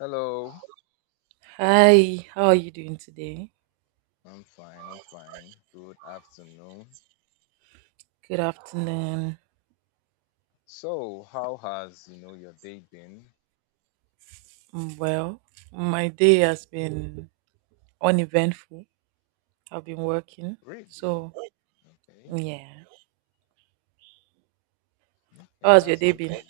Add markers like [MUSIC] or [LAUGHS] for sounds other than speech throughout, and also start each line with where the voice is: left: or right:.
left: Hello.
right: Hi, how are you doing today?
left: I'm fine. I'm fine. Good afternoon.
right: Good afternoon.
left: So, how has your day been?
right: Well, my day has been uneventful. I've been working.
left: Really?
right: So,
left: Okay.
right: yeah. How
left: Hey,
right: has your
left: that's
right: day
left: good for
right: been?
left: you.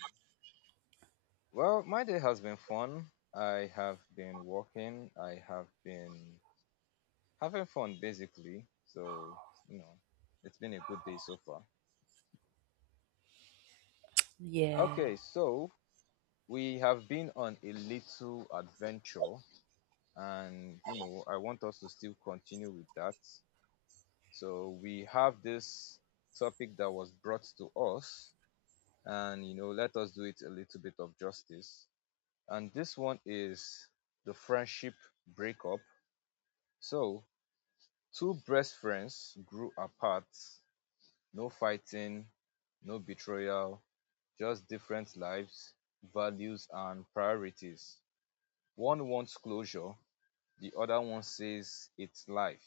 left: Well, my day has been fun. I have been working. I have been having fun basically. So, you know, it's been a good day so far.
right: Yeah.
left: Okay, so we have been on a little adventure and you know, I want us to still continue with that. So we have this topic that was brought to us, and you know, let us do it a little bit of justice. And this one is the friendship breakup. So two best friends grew apart, no fighting, no betrayal, just different lives, values, and priorities. One wants closure, the other one says it's life.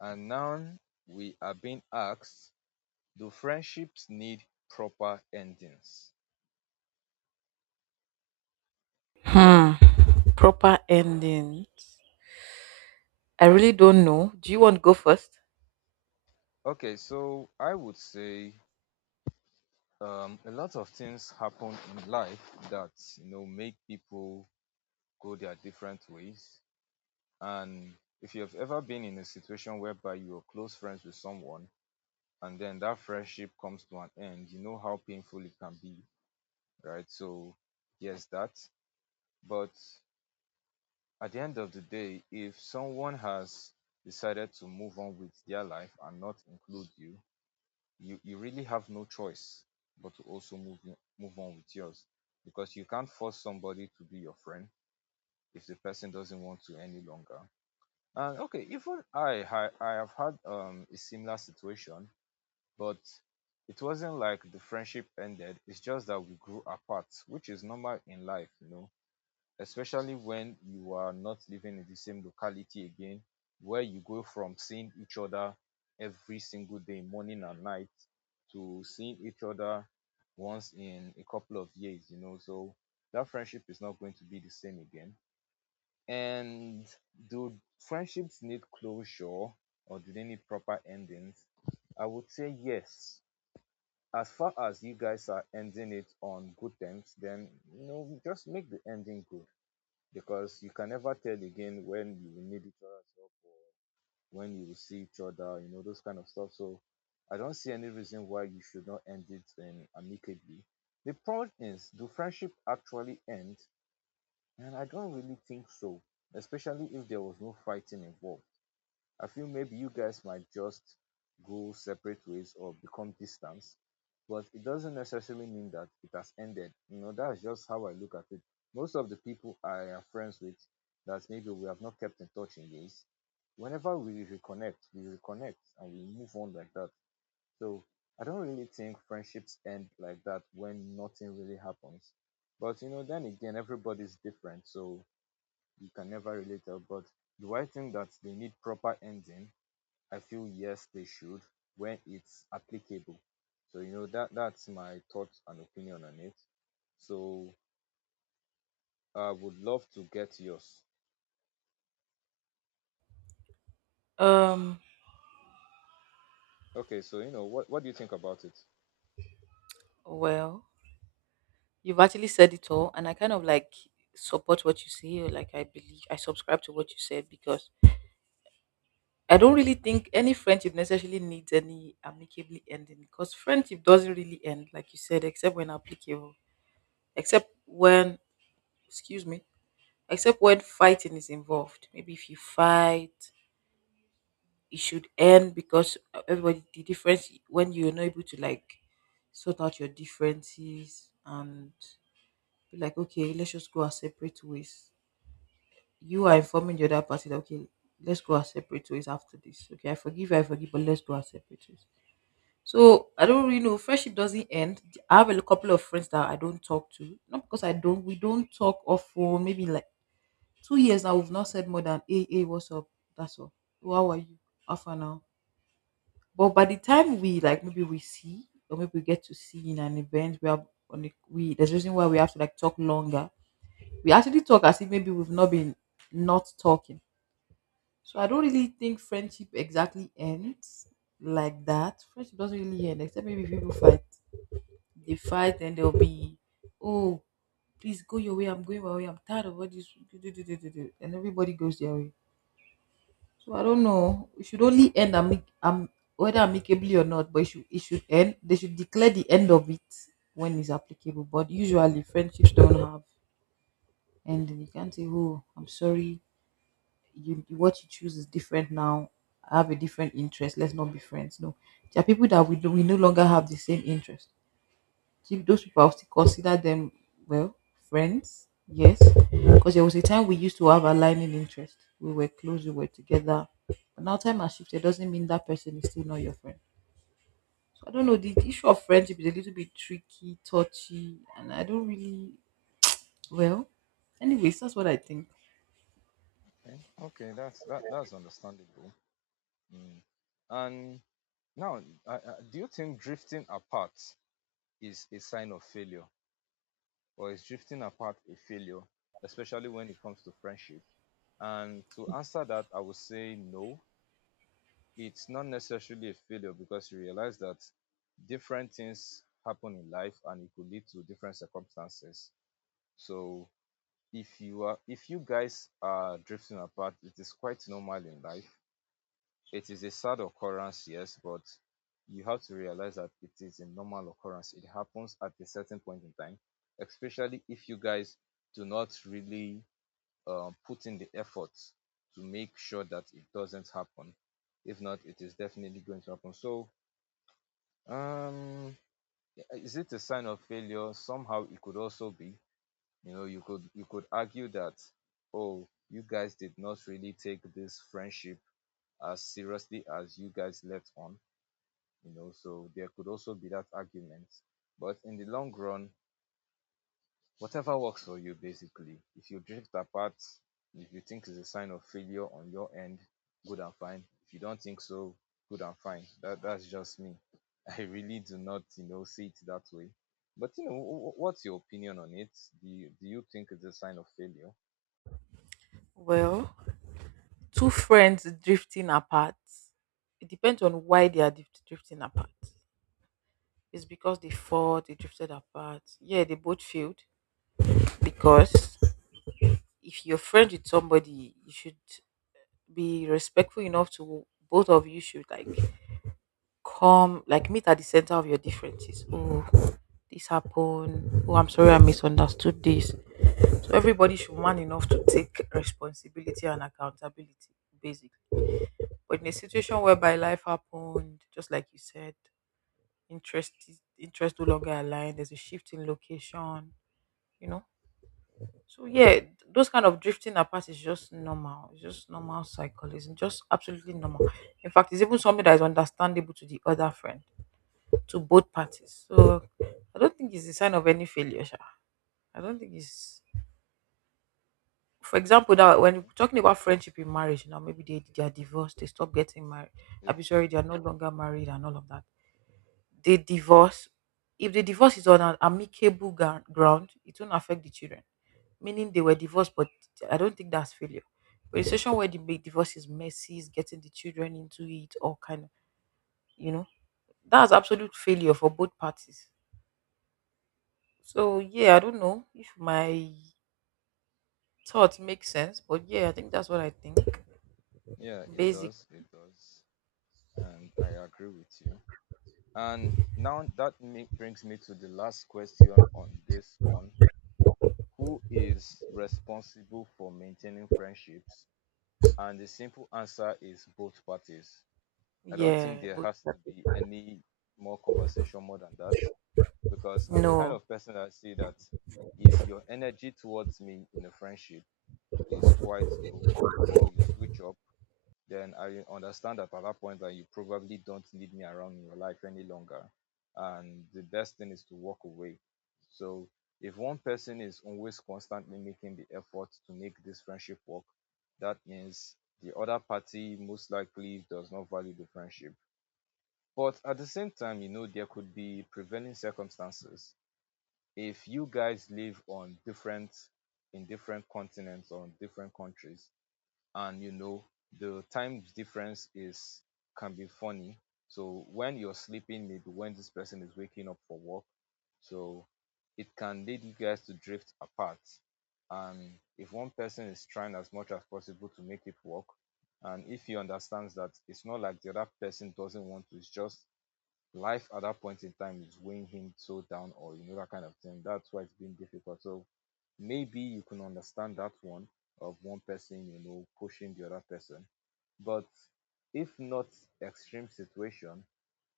left: And now we are being asked, do friendships need proper endings?
right: Hmm. Proper ending. I really don't know. Do you want to go first?
left: Okay, so I would say a lot of things happen in life that you know make people go their different ways. And if you have ever been in a situation whereby you are close friends with someone and then that friendship comes to an end, you know how painful it can be, right? So yes, that. But at the end of the day, if someone has decided to move on with their life and not include you, you really have no choice but to also move on with yours because you can't force somebody to be your friend if the person doesn't want to any longer. And okay, even I have had a similar situation, but it wasn't like the friendship ended. It's just that we grew apart, which is normal in life, you know, especially when you are not living in the same locality again, where you go from seeing each other every single day morning and night to seeing each other once in a couple of years, you know. So that friendship is not going to be the same again. And do friendships need closure or do they need proper endings? I would say yes. As far as you guys are ending it on good terms, then you know, just make the ending good, because you can never tell again when you will need each other's help or when you will see each other, you know, those kind of stuff. So I don't see any reason why you should not end it amicably. The problem is, do friendship actually end? And I don't really think so, especially if there was no fighting involved. I feel maybe you guys might just go separate ways or become distance, but it doesn't necessarily mean that it has ended. You know, that's just how I look at it. Most of the people I am friends with that maybe we have not kept in touch in days, whenever we reconnect and we move on like that. So I don't really think friendships end like that when nothing really happens. But you know, then again, everybody's different, so you can never really tell. But do I think that they need proper ending? I feel yes, they should, when it's applicable. So you know that's my thoughts and opinion on it. So I would love to get yours.
right: Um,
left: Okay, so you know, what do you think about it?
right: well, you've actually said it all, and I kind of like support what you say, or like I believe I subscribe to what you said because I don't really think any friendship necessarily needs any amicably ending because friendship doesn't really end, like you said, except when applicable. Except when, Excuse me, except when fighting is involved. Maybe if you fight, it should end because everybody, the difference when you're not able to like sort out your differences and be like, okay, let's just go our separate ways. You are informing the other person that, okay, let's go our separate ways after this. Okay, I forgive you, I forgive, but let's go our separate ways. So I don't really know, friendship doesn't end. I have a couple of friends that I don't talk to, not because I don't. We don't talk of for maybe like 2 years now. We've not said more than, "Hey, hey, what's up?" That's all. "Oh, how are you? How far now?" But by the time we like maybe we see or maybe we get to see in an event, we have on the we there's a reason why we have to like talk longer. We actually talk as if maybe we've not been not talking. So I don't really think friendship exactly ends like that. Friendship doesn't really end except maybe people fight. They fight, and they'll be, "Oh, please go your way. I'm going my way. I'm tired of all this. Do, do, do, do, do, do," and everybody goes their way. So I don't know. It should only end whether amicably or not, but it should end. They should declare the end of it when it's applicable. But usually, friendships don't have ending. You can't say, oh, I'm sorry. You, what you choose is different now. I have a different interest. Let's not be friends. No, there are people that we do, we no longer have the same interest, keep those people, I'll still consider them, well, friends, yes. Because there was a time we used to have aligning interest. We were close, we were together. But now time has shifted doesn't mean that person is still not your friend. So I don't know, the issue of friendship is a little bit tricky, touchy, and I don't really well. Anyways, that's what I think.
left: Okay, okay, that's that's understandable. Mm. And now, uh, uh, do you think drifting apart is a sign of failure, or is drifting apart a failure, especially when it comes to friendship? And to answer that, I would say no. It's not necessarily a failure, because you realize that different things happen in life and it could lead to different circumstances. So if you guys are drifting apart, it is quite normal in life. It is a sad occurrence, yes, but you have to realize that it is a normal occurrence. It happens at a certain point in time, especially if you guys do not really put in the effort to make sure that it doesn't happen. If not, it is definitely going to happen. So, um, is it a sign of failure? Somehow, it could also be. You know, you could argue that, oh, you guys did not really take this friendship as seriously as you guys let on. You know, so there could also be that argument. But in the long run, whatever works for you basically. If you drift apart, if you think it's a sign of failure on your end, good and fine. If you don't think so, good and fine. That that's just me. [LAUGHS] I really do not, you know, see it that way. But you know, what's your opinion on it? Do you think it's a sign of failure?
right: Well, two friends drifting apart. It depends on why they are drifting apart. It's because they fought, they drifted apart. Yeah, they both failed because if you're friends with somebody, you should be respectful enough to, both of you should like come like meet at the center of your differences. Oh, this happened. Oh, I'm sorry I misunderstood this. So everybody should man enough to take responsibility and accountability, basically. But in a situation whereby life happened, just like you said, interest interest no longer aligned, there's a shift in location, you know. So yeah, those kind of drifting apart is just normal. It's just normal cycle. It's just absolutely normal. In fact, it's even something that is understandable to the other friend, to both parties. So I don't think it's a sign of any failure. Sha. I don't think it's. For example, that when you're
left: Okay.
right: talking about friendship in marriage, now maybe they are divorced, they stop getting married.
left: Yeah,
right: I'm sorry, they are no longer married and all of that. They divorce. If the divorce is on an amicable ground, it won't affect the children, meaning they were divorced, but I don't think that's failure. But a, yeah, situation where the big divorce is messy, is getting the children into it, or kind of, you know, that's absolute failure for both parties. So yeah, I don't know if my thoughts make sense, but yeah, I think that's what I think.
left: yeah, it
right: Basic,
left: does. It does. And I agree with you. And now that ma- brings me to the last question on this one. Who is responsible for maintaining friendships? And the simple answer is both parties. I don't think
right: yeah,
left: there
right: but
left: has to be any more conversation more than that, because I'm the kind
right: no.
left: of person that see that if your energy towards me in a friendship is quite low or you switch up, then I understand that at that point that you probably don't need me around in your life any longer. And the best thing is to walk away. So if one person is always constantly making the effort to make this friendship work, that means the other party most likely does not value the friendship. But at the same time, you know, there could be prevailing circumstances. If you guys live on different in different continents or in different countries, and you know the time difference is can be funny. So when you're sleeping, maybe when this person is waking up for work, so it can lead you guys to drift apart. And if one person is trying as much as possible to make it work, and if he understands that it's not like the other person doesn't want to, it's just life at that point in time is weighing him so down, or you know, that kind of thing, that's why it's been difficult. So maybe you can understand that one person, you know, pushing the other person. But if not extreme situation,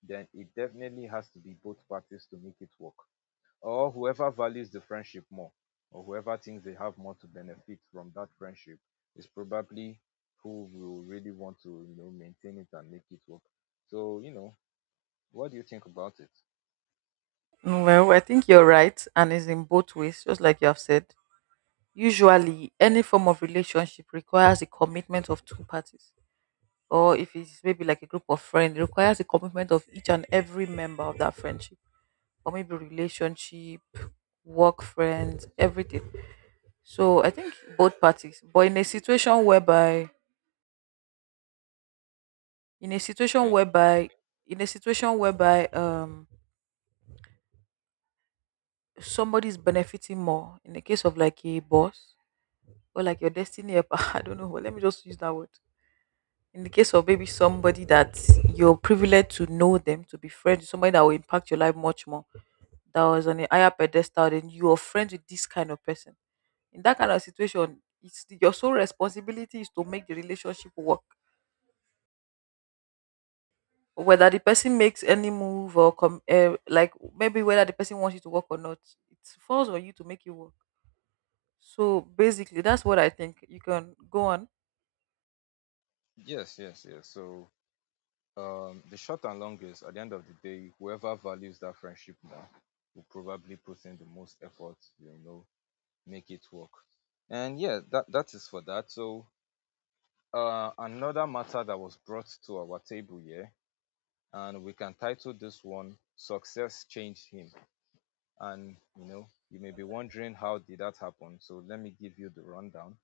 left: then it definitely has to be both parties to make it work, or whoever values the friendship more, or whoever thinks they have more to benefit from that friendship, is probably who will really want to, you know, maintain it and make it work. So you know, what do you think about it?
right: Well, I think you're right, and it's in both ways, just like you have said. Usually, any form of relationship requires a commitment of two parties or if it's maybe like a group of friends, it requires the commitment of each and every member of that friendship, or maybe relationship, work friends, everything. So I think both parties. But in a situation
left: Okay.
right: whereby, in a situation whereby, somebody's benefiting more. In the case of like a boss or like your destiny helper, [LAUGHS] I don't know. But let me just use that word. In the case of maybe somebody that you're privileged to know them, to be friends, somebody that will impact your life much more, that was on a higher pedestal than you, are friends with this kind of person, in that kind of situation, it's your sole responsibility is to make the relationship work, whether the person makes any move or like maybe whether the person wants you to work or not, it falls on you to make it work. So basically that's what I think. You can go on.
left: Yes, yes, yes. So the short and long is at the end of the day, whoever values that friendship more will probably put in the most effort, you know, make it work. And yeah, that is for that. So another matter that was brought to our table here, and we can title this one Success Changed Him. And you know, you may be wondering, how did that happen? So let me give you the rundown.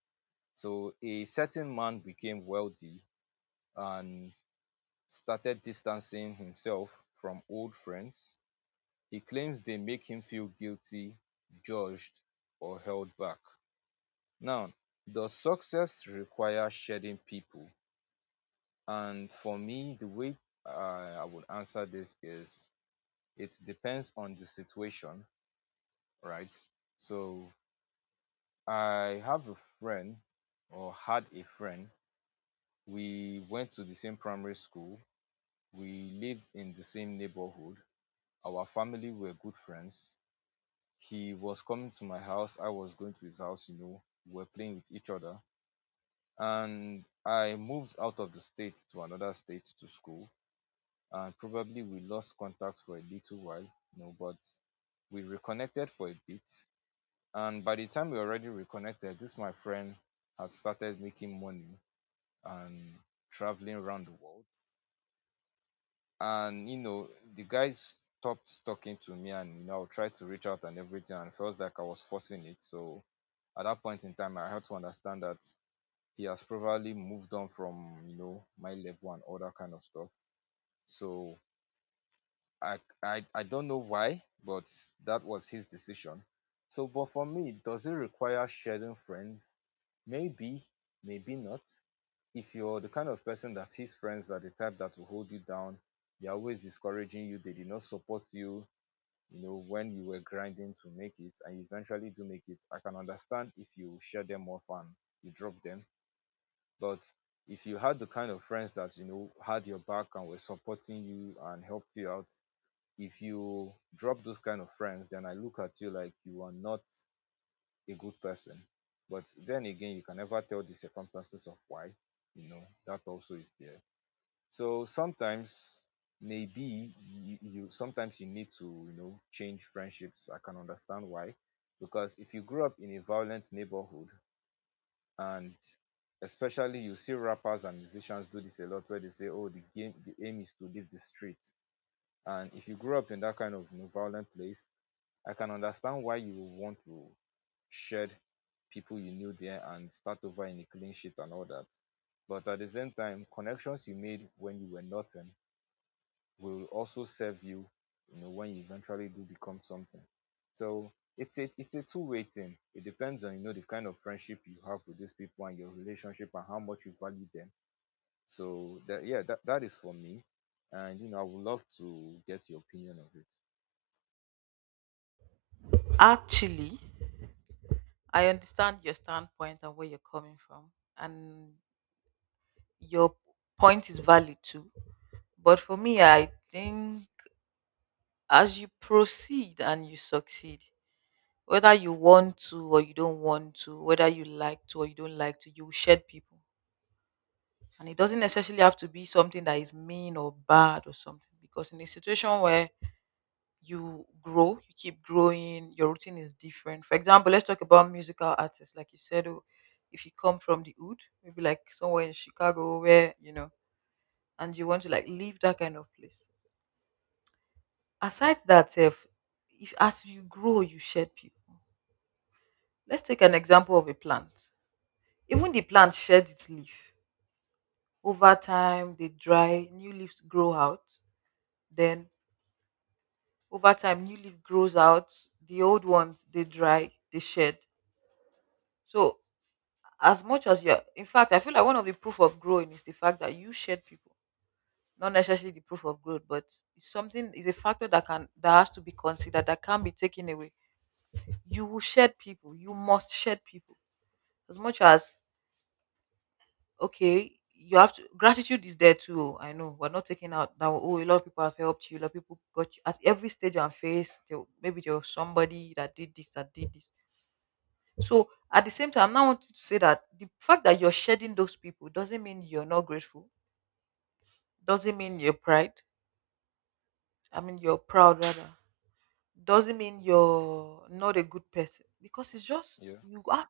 left: So a certain man became wealthy and started distancing himself from old friends. He claims they make him feel guilty, judged, or held back. Now, does success require shedding people? And for me, the way uh, I would answer this is it depends on the situation, right? So, I have a friend, or had a friend. We went to the same primary school, we lived in the same neighborhood, our family were good friends. He was coming to my house, I was going to his house, you know. We were playing with each other. And I moved out of the state to another state to school. And probably we lost contact for a little while, you know, but we reconnected for a bit. And by the time we already reconnected, this my friend had started making money and traveling around the world. And you know, the guy stopped talking to me, and you know, tried to reach out and everything, and it felt like I was forcing it. So at that point in time, I had to understand that he has probably moved on from, you know, my level and all that kind of stuff. So I don't know why, but that was his decision. So, but for me, does it require shedding friends? Maybe, maybe not. If you're the kind of person that his friends are the type that will hold you down, they're always discouraging you, they did not support you, you know, when you were grinding to make it, and you eventually do make it, I can understand if you share them off and you drop them. But if you had the kind of friends that, you know, had your back and were supporting you and helped you out, if you drop those kind of friends, then I look at you like you are not a good person. But then again, you can never tell the circumstances of why, you know, that also is there. So sometimes maybe you sometimes you need to change friendships. I can understand why, because if you grew up in a violent neighborhood and especially you see rappers and musicians do this a lot where they say, oh, the game, the aim is to leave the street. And if you grew up in that kind of, you know, violent place, I can understand why you would want to shed people you knew there and start over in a clean sheet and all that. But at the same time, connections you made when you were nothing will also serve you, you know, when you eventually do become something. So it's a two-way thing. It depends on, you know, the kind of friendship you have with these people and your relationship and how much you value them. So that, yeah, that is for me. And you know, I would love to get your opinion of it.
right: Actually, I understand your standpoint and where you're coming from, and your point is valid too. But for me, I think as you proceed and you succeed, whether you want to or you don't want to, whether you like to or you don't like to, you will shed people. And it doesn't necessarily have to be something that is mean or bad or something. Because in a situation where you grow, you keep growing, your routine is different. For example, let's talk about musical artists. Like you said, oh, if you come from the hood, maybe like somewhere in Chicago where, you know, and you want to like leave that kind of place. Aside that, if as you grow, you shed people. Let's take an example of a plant. Even the plant sheds its leaf. Over time, they dry, new leaves grow out. Then, over time, new leaf grows out. The old ones, they dry, they shed. So, as much as you're, in fact, I feel like one of the proof of growing is the fact that you shed people. Not necessarily the proof of growth, but it's something, is a factor that can, that has to be considered, that can't be taken away. You will shed people. You must shed people. As much as okay, you have to, gratitude is there too. Oh, I know we're not taking out that, oh, a lot of people have helped you, a lot of people got you at every stage and phase. There, maybe there was somebody that did this, that did this. So at the same time, I now want to say that the fact that you're shedding those people doesn't mean you're not grateful. Doesn't mean you're pride. I mean you're proud rather. Doesn't mean you're not a good person because it's just
left: Yeah.
right: you are.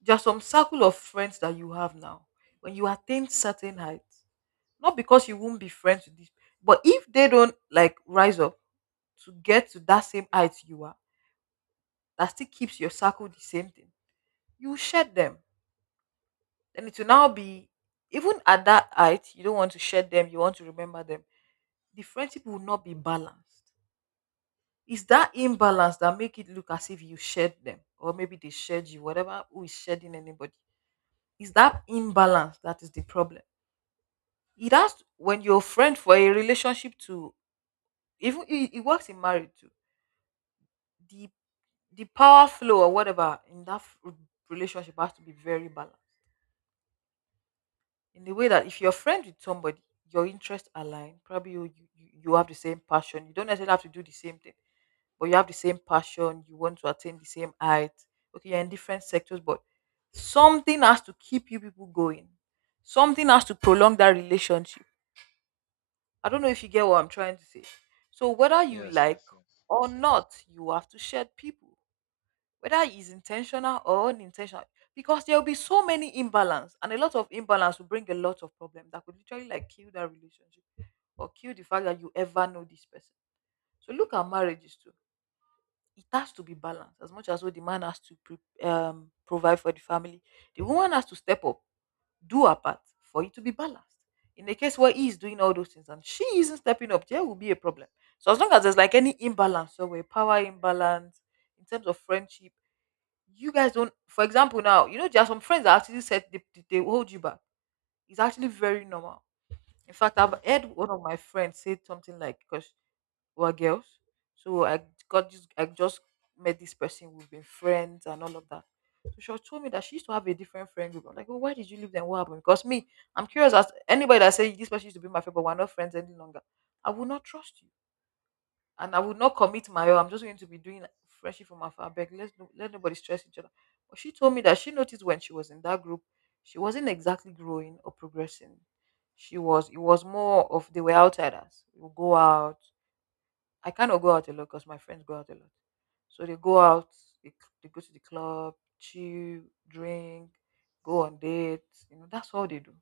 right: There's some circle of friends that you have now. When you attain certain heights, not because you won't be friends with these, but if they don't like rise up to get to that same height you are, that still keeps your circle the same thing. You shed them, then it will now be, even at that height you don't want to shed them. You want to remember them. The friendship will not be balanced. It's that imbalance that make it look as if you shed them, or maybe they shed you. Whatever, who is shedding anybody, it's that imbalance that is the problem. It has when you're a friend for a relationship to, even it, it works in marriage too. The the power flow or whatever in that relationship has to be very balanced in the way that if you're friends with somebody your interests align. Probably you have the same passion. You don't necessarily have to do the same thing, but you have the same passion. You want to attain the same height. Okay, you're in different sectors, but something has to keep you people going. Something has to prolong that relationship. I don't know if you get what I'm trying to say. So whether you
left: Yes.
right: like
left: Yes. Yes.
right: or not, you have to shed people, whether it's intentional or unintentional, because there will be so many imbalance and a lot of imbalance will bring a lot of problem that could literally like kill that relationship or kill the fact that you ever know this person. So look at marriages too. It has to be balanced. As much as well, the man has to provide for the family. The woman has to step up, do her part for it to be balanced. In the case where he is doing all those things and she isn't stepping up, there will be a problem. So as long as there's like any imbalance, so a power imbalance in terms of friendship, you guys don't, for example, now, there are some friends that actually said they hold you back. It's actually very normal. In fact, I've
left: Yeah.
right: heard one of my friends say something like, because we're girls, so I got this, I just met this person, we've been friends and all of that. So she was told me that she used to have a different friend group. I'm like, well, why did you leave them? What happened? Because me, I'm curious as anybody that say this person used to be my friend, but we're not friends any longer. I will not trust you and I would not commit my own. I'm just going to be doing freshly from afar. Beg, let no, let nobody stress each other. But she told me that she noticed when she was in that group, she wasn't exactly growing or progressing. She was. It was more of they were outsiders. We would go out. I cannot go out a lot because my friends go out a lot. So they go out. They, they go to the club, chill, drink, go on dates. That's all they do.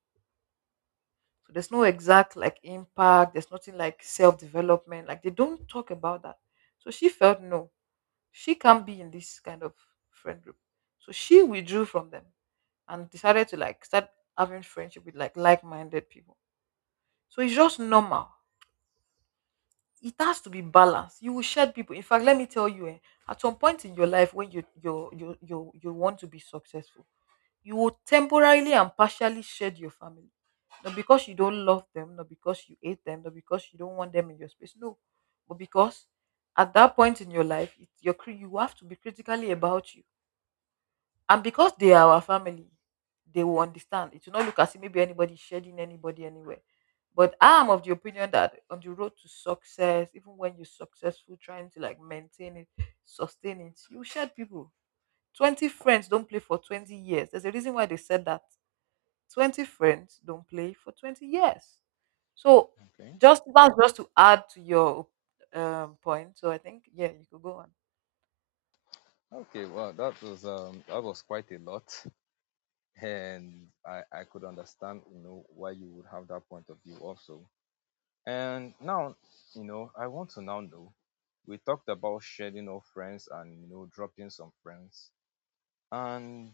right: So there's no exact like impact. There's nothing like self development. Like they don't talk about that. So she felt no, she can't be in this kind of friend group. So she withdrew from them and decided to like start having friendship with like minded people. So it's just normal. It has to be balanced. You will shed people. In fact, let me tell you, eh, at some point in your life when you want to be successful, you will temporarily and partially shed your family. Not because you don't love them, not because you hate them, not because you don't want them in your space. No. But because at that point in your life, you have to be critically about you. And because they are our family, they will understand. It will not look as if maybe anybody shedding anybody anywhere. But I am of the opinion that on the road to success, even when you're successful, trying to like maintain it, sustain it, you shed people. 20 friends don't play for 20 years. There's a reason why they said that. 20 friends don't play for 20 years. So
left: Okay.
right: just that's just to add to your point. So I think, yeah, you could go on.
left: Okay. Well, that was quite a lot, and I could understand, you know, why you would have that point of view also. And now, you know, I want to now know. We talked about shedding old friends and, you know, dropping some friends. And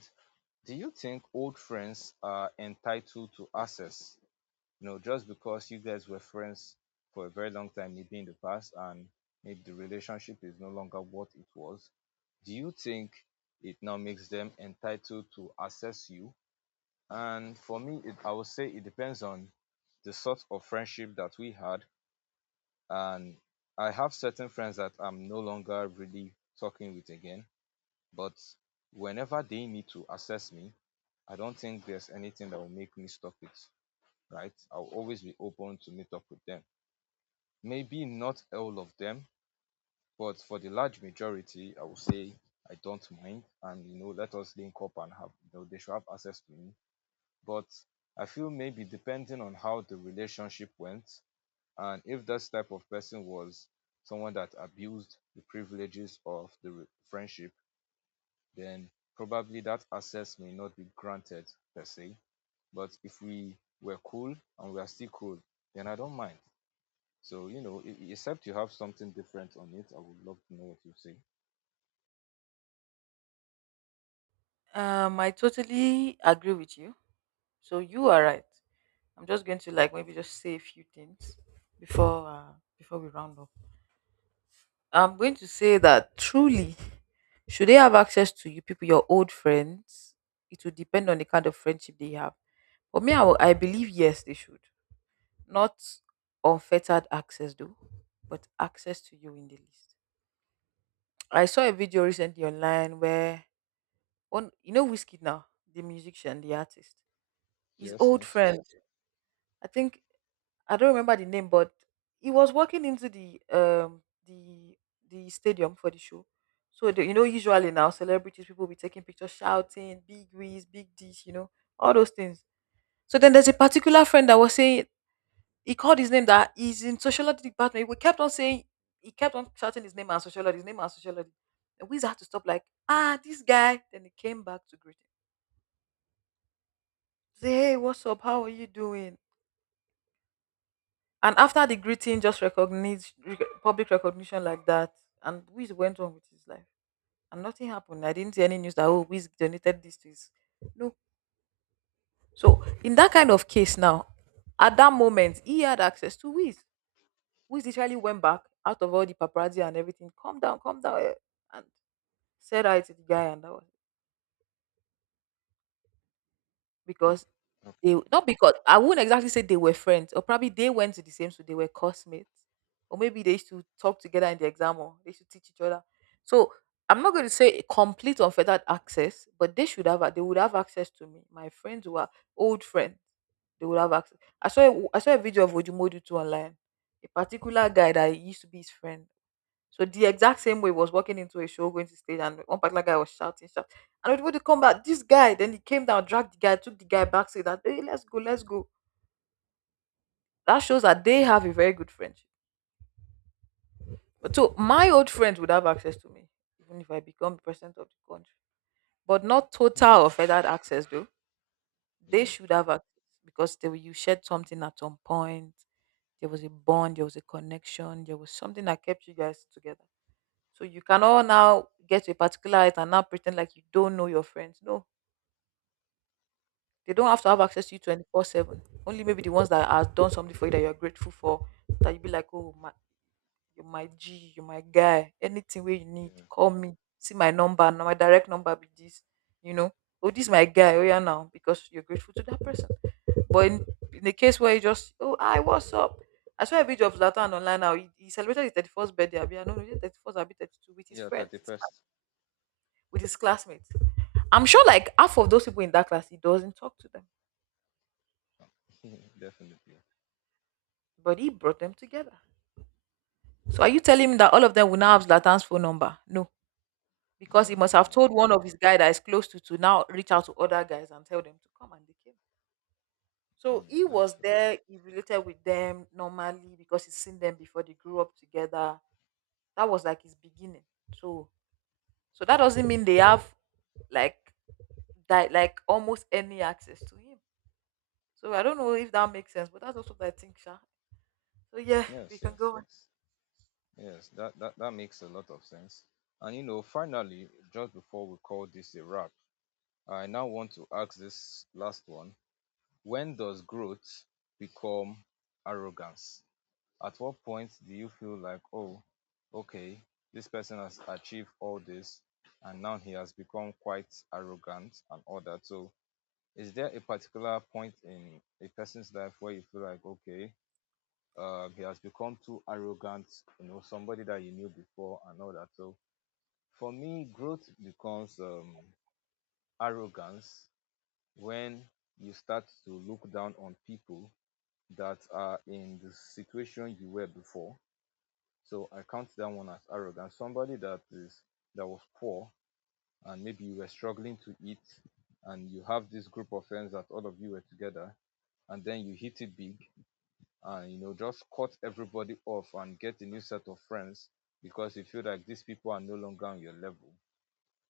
left: do you think old friends are entitled to access? You know, just because you guys were friends for a very long time, maybe in the past, and maybe the relationship is no longer what it was. Do you think it now makes them entitled to access you? And for me, I would say it depends on the sort of friendship that we had, and I have certain friends that I'm no longer really talking with again. But whenever they need to assess me, I don't think there's anything that will make me stop it, right? I'll always be open to meet up with them. Maybe not all of them, but for the large majority, I will say I don't mind, and you know, let us link up and have, you know, they should have access to me. But I feel maybe depending on how the relationship went, and if this type of person was someone that abused the privileges of the friendship, then probably that access may not be granted per se. But if we were cool and we are still cool, then I don't mind. So, you know, except you have something different on it, I would love to know what you say.
right: I totally agree with you. So you are right. I'm just going to like maybe just say a few things before uh, before we round up. I'm going to say that truly, should they have access to you people, your old friends, it will depend on the kind of friendship they have. For me, I believe yes, they should. Not unfettered access though, but access to you in the list. I saw a video recently online where one Whiskey now, the musician, the artist. His
left: Yes,
right: old
left: yes.
right: friend, I think I don't remember the name, but he was walking into the stadium for the show. So usually now celebrities people be taking pictures, shouting, big whiz, big dish, all those things. So then there's a particular friend that was saying he called his name that he's in sociology department. We kept on saying he kept on shouting his name and sociology, his name and sociology. And we had to stop, like, ah, this guy. Then he came back to greet him. Say, hey, what's up? How are you doing? And after the greeting, just public recognition like that. And Wiz went on with his life. And nothing happened. I didn't see any news that oh Wiz donated this to his no. So in that kind of case now, at that moment he had access to Wiz, who literally went back out of all the paparazzi and everything, calm down, eh, and said hi to the guy, and that was because they
left: Okay. [LAUGHS]
right: not because I wouldn't exactly say they were friends, or probably they went to the same school, they were classmates, or maybe they used to talk together in the exam, or they should teach each other. So I'm not going to say a complete unfettered access, but they should have. They would have access to me. My friends who are old friends, they would have access. I saw a video of Ojumodu too online. A particular guy that used to be his friend. So the exact same way was walking into a show, going to stage, and one particular guy was shouting, shout. And everybody would come back, this guy, then he came down, dragged the guy, took the guy back, said that, hey, let's go, let's go. That shows that they have a very good friendship. But so my old friends would have access to me, even if I become the president of the country. But not total or feathered access though. They
left: Yeah.
right: should have access because you shared something at some point. There was a bond, there was a connection, there was something that kept you guys together. So you cannot now get to a particular height and now pretend like you don't know your friends. No, they don't have to have
left: Hmm.
right: access to you 24/7. Only maybe the ones that have done something for you that you're grateful for, that you be like, oh, my, you're my G, you're my guy. Anything where you need,
left: Yeah.
right: call me. See my number, now my direct number be this, you know. Oh, this my guy. Oh, yeah, now because you're grateful to that person. But in the case where you just, oh, I what's up? I saw a video of Zlatan online now. He celebrated his 31st birthday. I be, I don't know, is 31st, I be 32 with his
left: Yeah,
right: friends,
left: 31st.
right: with his classmates. I'm sure like half of those people in that class, he doesn't talk to them,
left: [LAUGHS] Definitely.
right: but he brought them together. So are you telling me
left: Hmm.
right: that all of them will now have Zlatan's phone number? No, because he
left: No,
right: must
left: no,
right: have
left: no.
right: told one of his guy that is close to now reach out to other guys and tell them to come, and they came. So
left: Hmm.
right: he
left: That's
right: was
left: true.
right: there. He related with them normally because he's seen them before. They grew up together. That was like his beginning. So that doesn't mean they have like that like almost any access to him. So I don't know if that makes sense, but that's also what I think, Sha. So yeah,
left: Yes,
right: we can
left: yes,
right: go on.
left: yes. Yes, that makes a lot of sense. And you know, finally, just before we call this a wrap, I now want to ask this last one. When does growth become arrogance? At what point do you feel like, oh, okay, this person has achieved all this and now he has become quite arrogant and all that? So, is there a particular point in a person's life where you feel like, okay, he has become too arrogant, you know, somebody that you knew before and all that. So for me, growth becomes arrogance when you start to look down on people that are in the situation you were before. So I count that one as arrogance. Somebody that was poor and maybe you were struggling to eat, and you have this group of friends that all of you were together, and then you hit it big and you know just cut everybody off and get a new set of friends because you feel like these people are no longer on your level,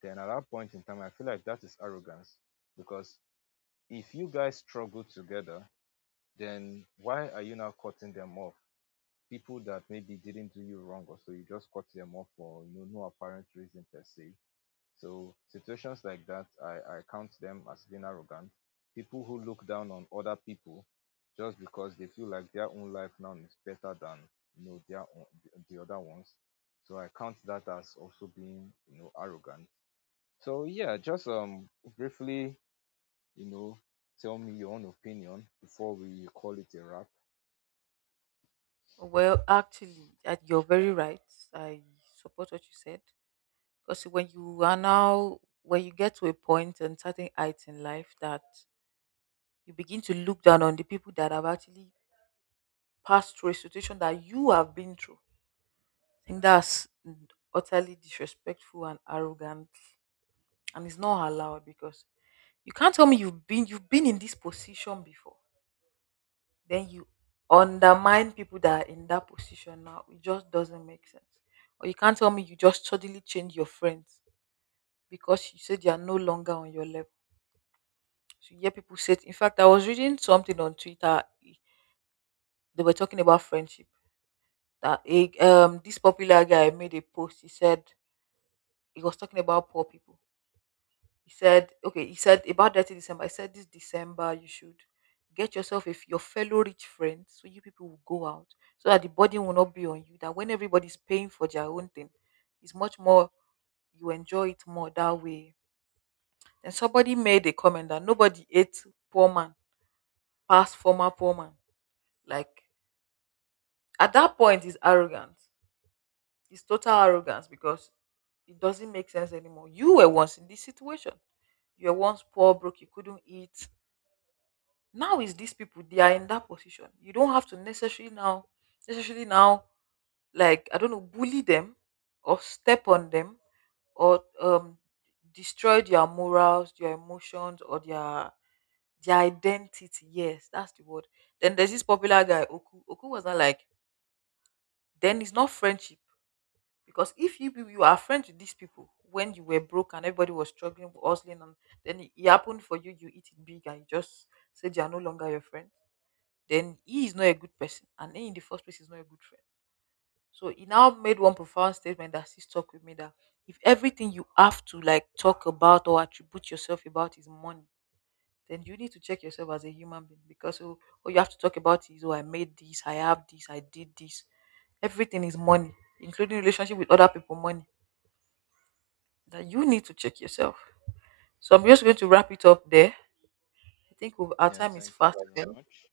left: then at that point in time I feel like that is arrogance. Because if you guys struggle together, then why are you now cutting them off? People that maybe didn't do you wrong or so, you just cut them off for, you know, no apparent reason per se. So situations like that, I count them as being arrogant. People who look down on other people just because they feel like their own life now is better than, you know, their own, the other ones. So I count that as also being, you know, arrogant. So yeah, just briefly, you know, tell me your own opinion before we call it a wrap.
right: Well, actually, you're very right. I support what you said because when you get to a point and certain heights in life that you begin to look down on the people that have actually passed through a situation that you have been through, I think that's utterly disrespectful and arrogant, and it's not allowed because you can't tell me you've been in this position before, then you undermine people that are in that position now. It just doesn't make sense. Or you can't tell me you just suddenly change your friends because you said they are no longer on your level. So you hear people say. In fact, I was reading something on Twitter. They were talking about friendship. That this popular guy made a post. He said he was talking about poor people. He said, okay, he said about that in December. I said, this December, you should get yourself if your fellow rich friends, so you people will go out so that the burden will not be on you. That when everybody's paying for their own thing, it's much more, you enjoy it more that way. And somebody made a comment that nobody ate poor man, past former poor man. Like, at that point, it's arrogance. It's total arrogance because it doesn't make sense anymore. You were once in this situation. You were once poor, broke, you couldn't eat, now is these people they are in that position you don't have to necessarily now like I don't know bully them or step on them or destroy their morals, their emotions, or their identity. Yes, that's the word. Then there's this popular guy oku oku was not like, then it's not friendship because if you are friends with these people when you were broke and everybody was struggling hustling and then it happened for you eat it big and you just said they are no longer your friend, then he is not a good person and he in the first place is not a good friend. So he now made one profound statement that still stuck with me that if everything you have to like talk about or attribute yourself about is money, then you need to check yourself as a human being because oh you have to talk about is oh I made this I have this I did this, everything is money, including relationship with other people money, that you need to check yourself. So I'm just going to wrap it up there. I think our
left: Yeah,
right: time is
left: thank you
right: fast
left: very
right: spent.
left: much.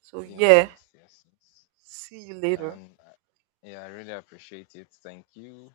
right: So
left: Yes,
right: yeah,
left: yes, yes, yes.
right: see you later.
left: And yeah, I really appreciate it. Thank you.